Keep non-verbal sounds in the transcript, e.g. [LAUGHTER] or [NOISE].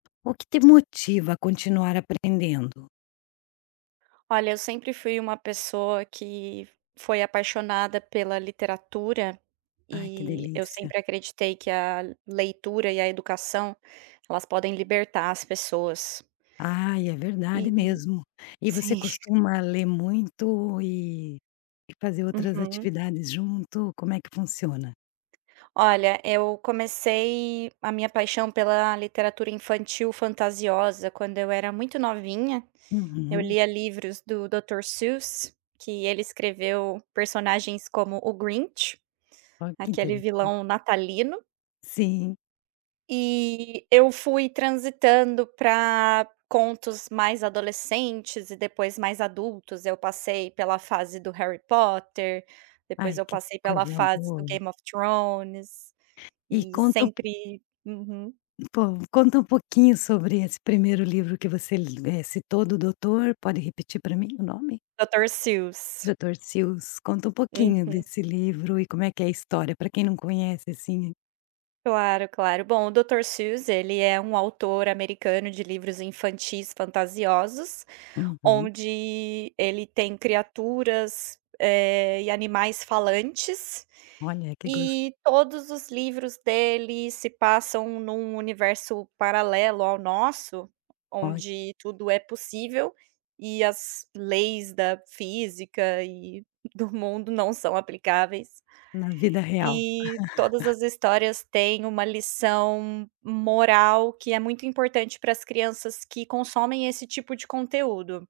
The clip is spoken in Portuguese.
O que te motiva a continuar aprendendo? Olha eu sempre fui uma pessoa que foi apaixonada pela literatura, Ai que e, eu delícia. sempre acreditei que a leitura e a educação, elas podem libertar as pessoas. Ai é E verdade mesmo. E você sim. costuma ler muito e, e fazer outras Uhum. atividades junto, como é que funciona? Olha, eu comecei a minha paixão pela literatura infantil fantasiosa quando eu era muito novinha. Eu Uhum. lia livros do Dr. Seuss, que ele escreveu personagens como o Grinch, Ó que aquele interessante. vilão natalino. Sim. E eu fui transitando pra contos mais adolescentes e depois mais adultos, eu passei pela fase do Harry Potter, Ai depois eu que passei pela coisa fase do boa. Game of Thrones, E e conta um po sempre uhum. po, conta um pouquinho sobre esse primeiro livro que você lê citou do doutor, pode repetir pra mim o nome? Dr. Seuss. Dr. Seuss, conta um pouquinho Uhum. desse livro e como é que é a história, pra quem não conhece assim. Claro, claro bom, o Dr. Seuss ele é um autor americano de livros infantis fantasiosos, Uhum. onde ele tem criaturas, eh, e animais falantes. Olha que gos E todos os livros dele se passam em um universo paralelo ao nosso, Oh i onde tudo é possível, e as leis da física e do mundo não são aplicáveis. Na vida real. E, todas [CHUCKLES] as histórias têm uma lição moral, que é muito importante pras crianças que consomem esse tipo de conteúdo.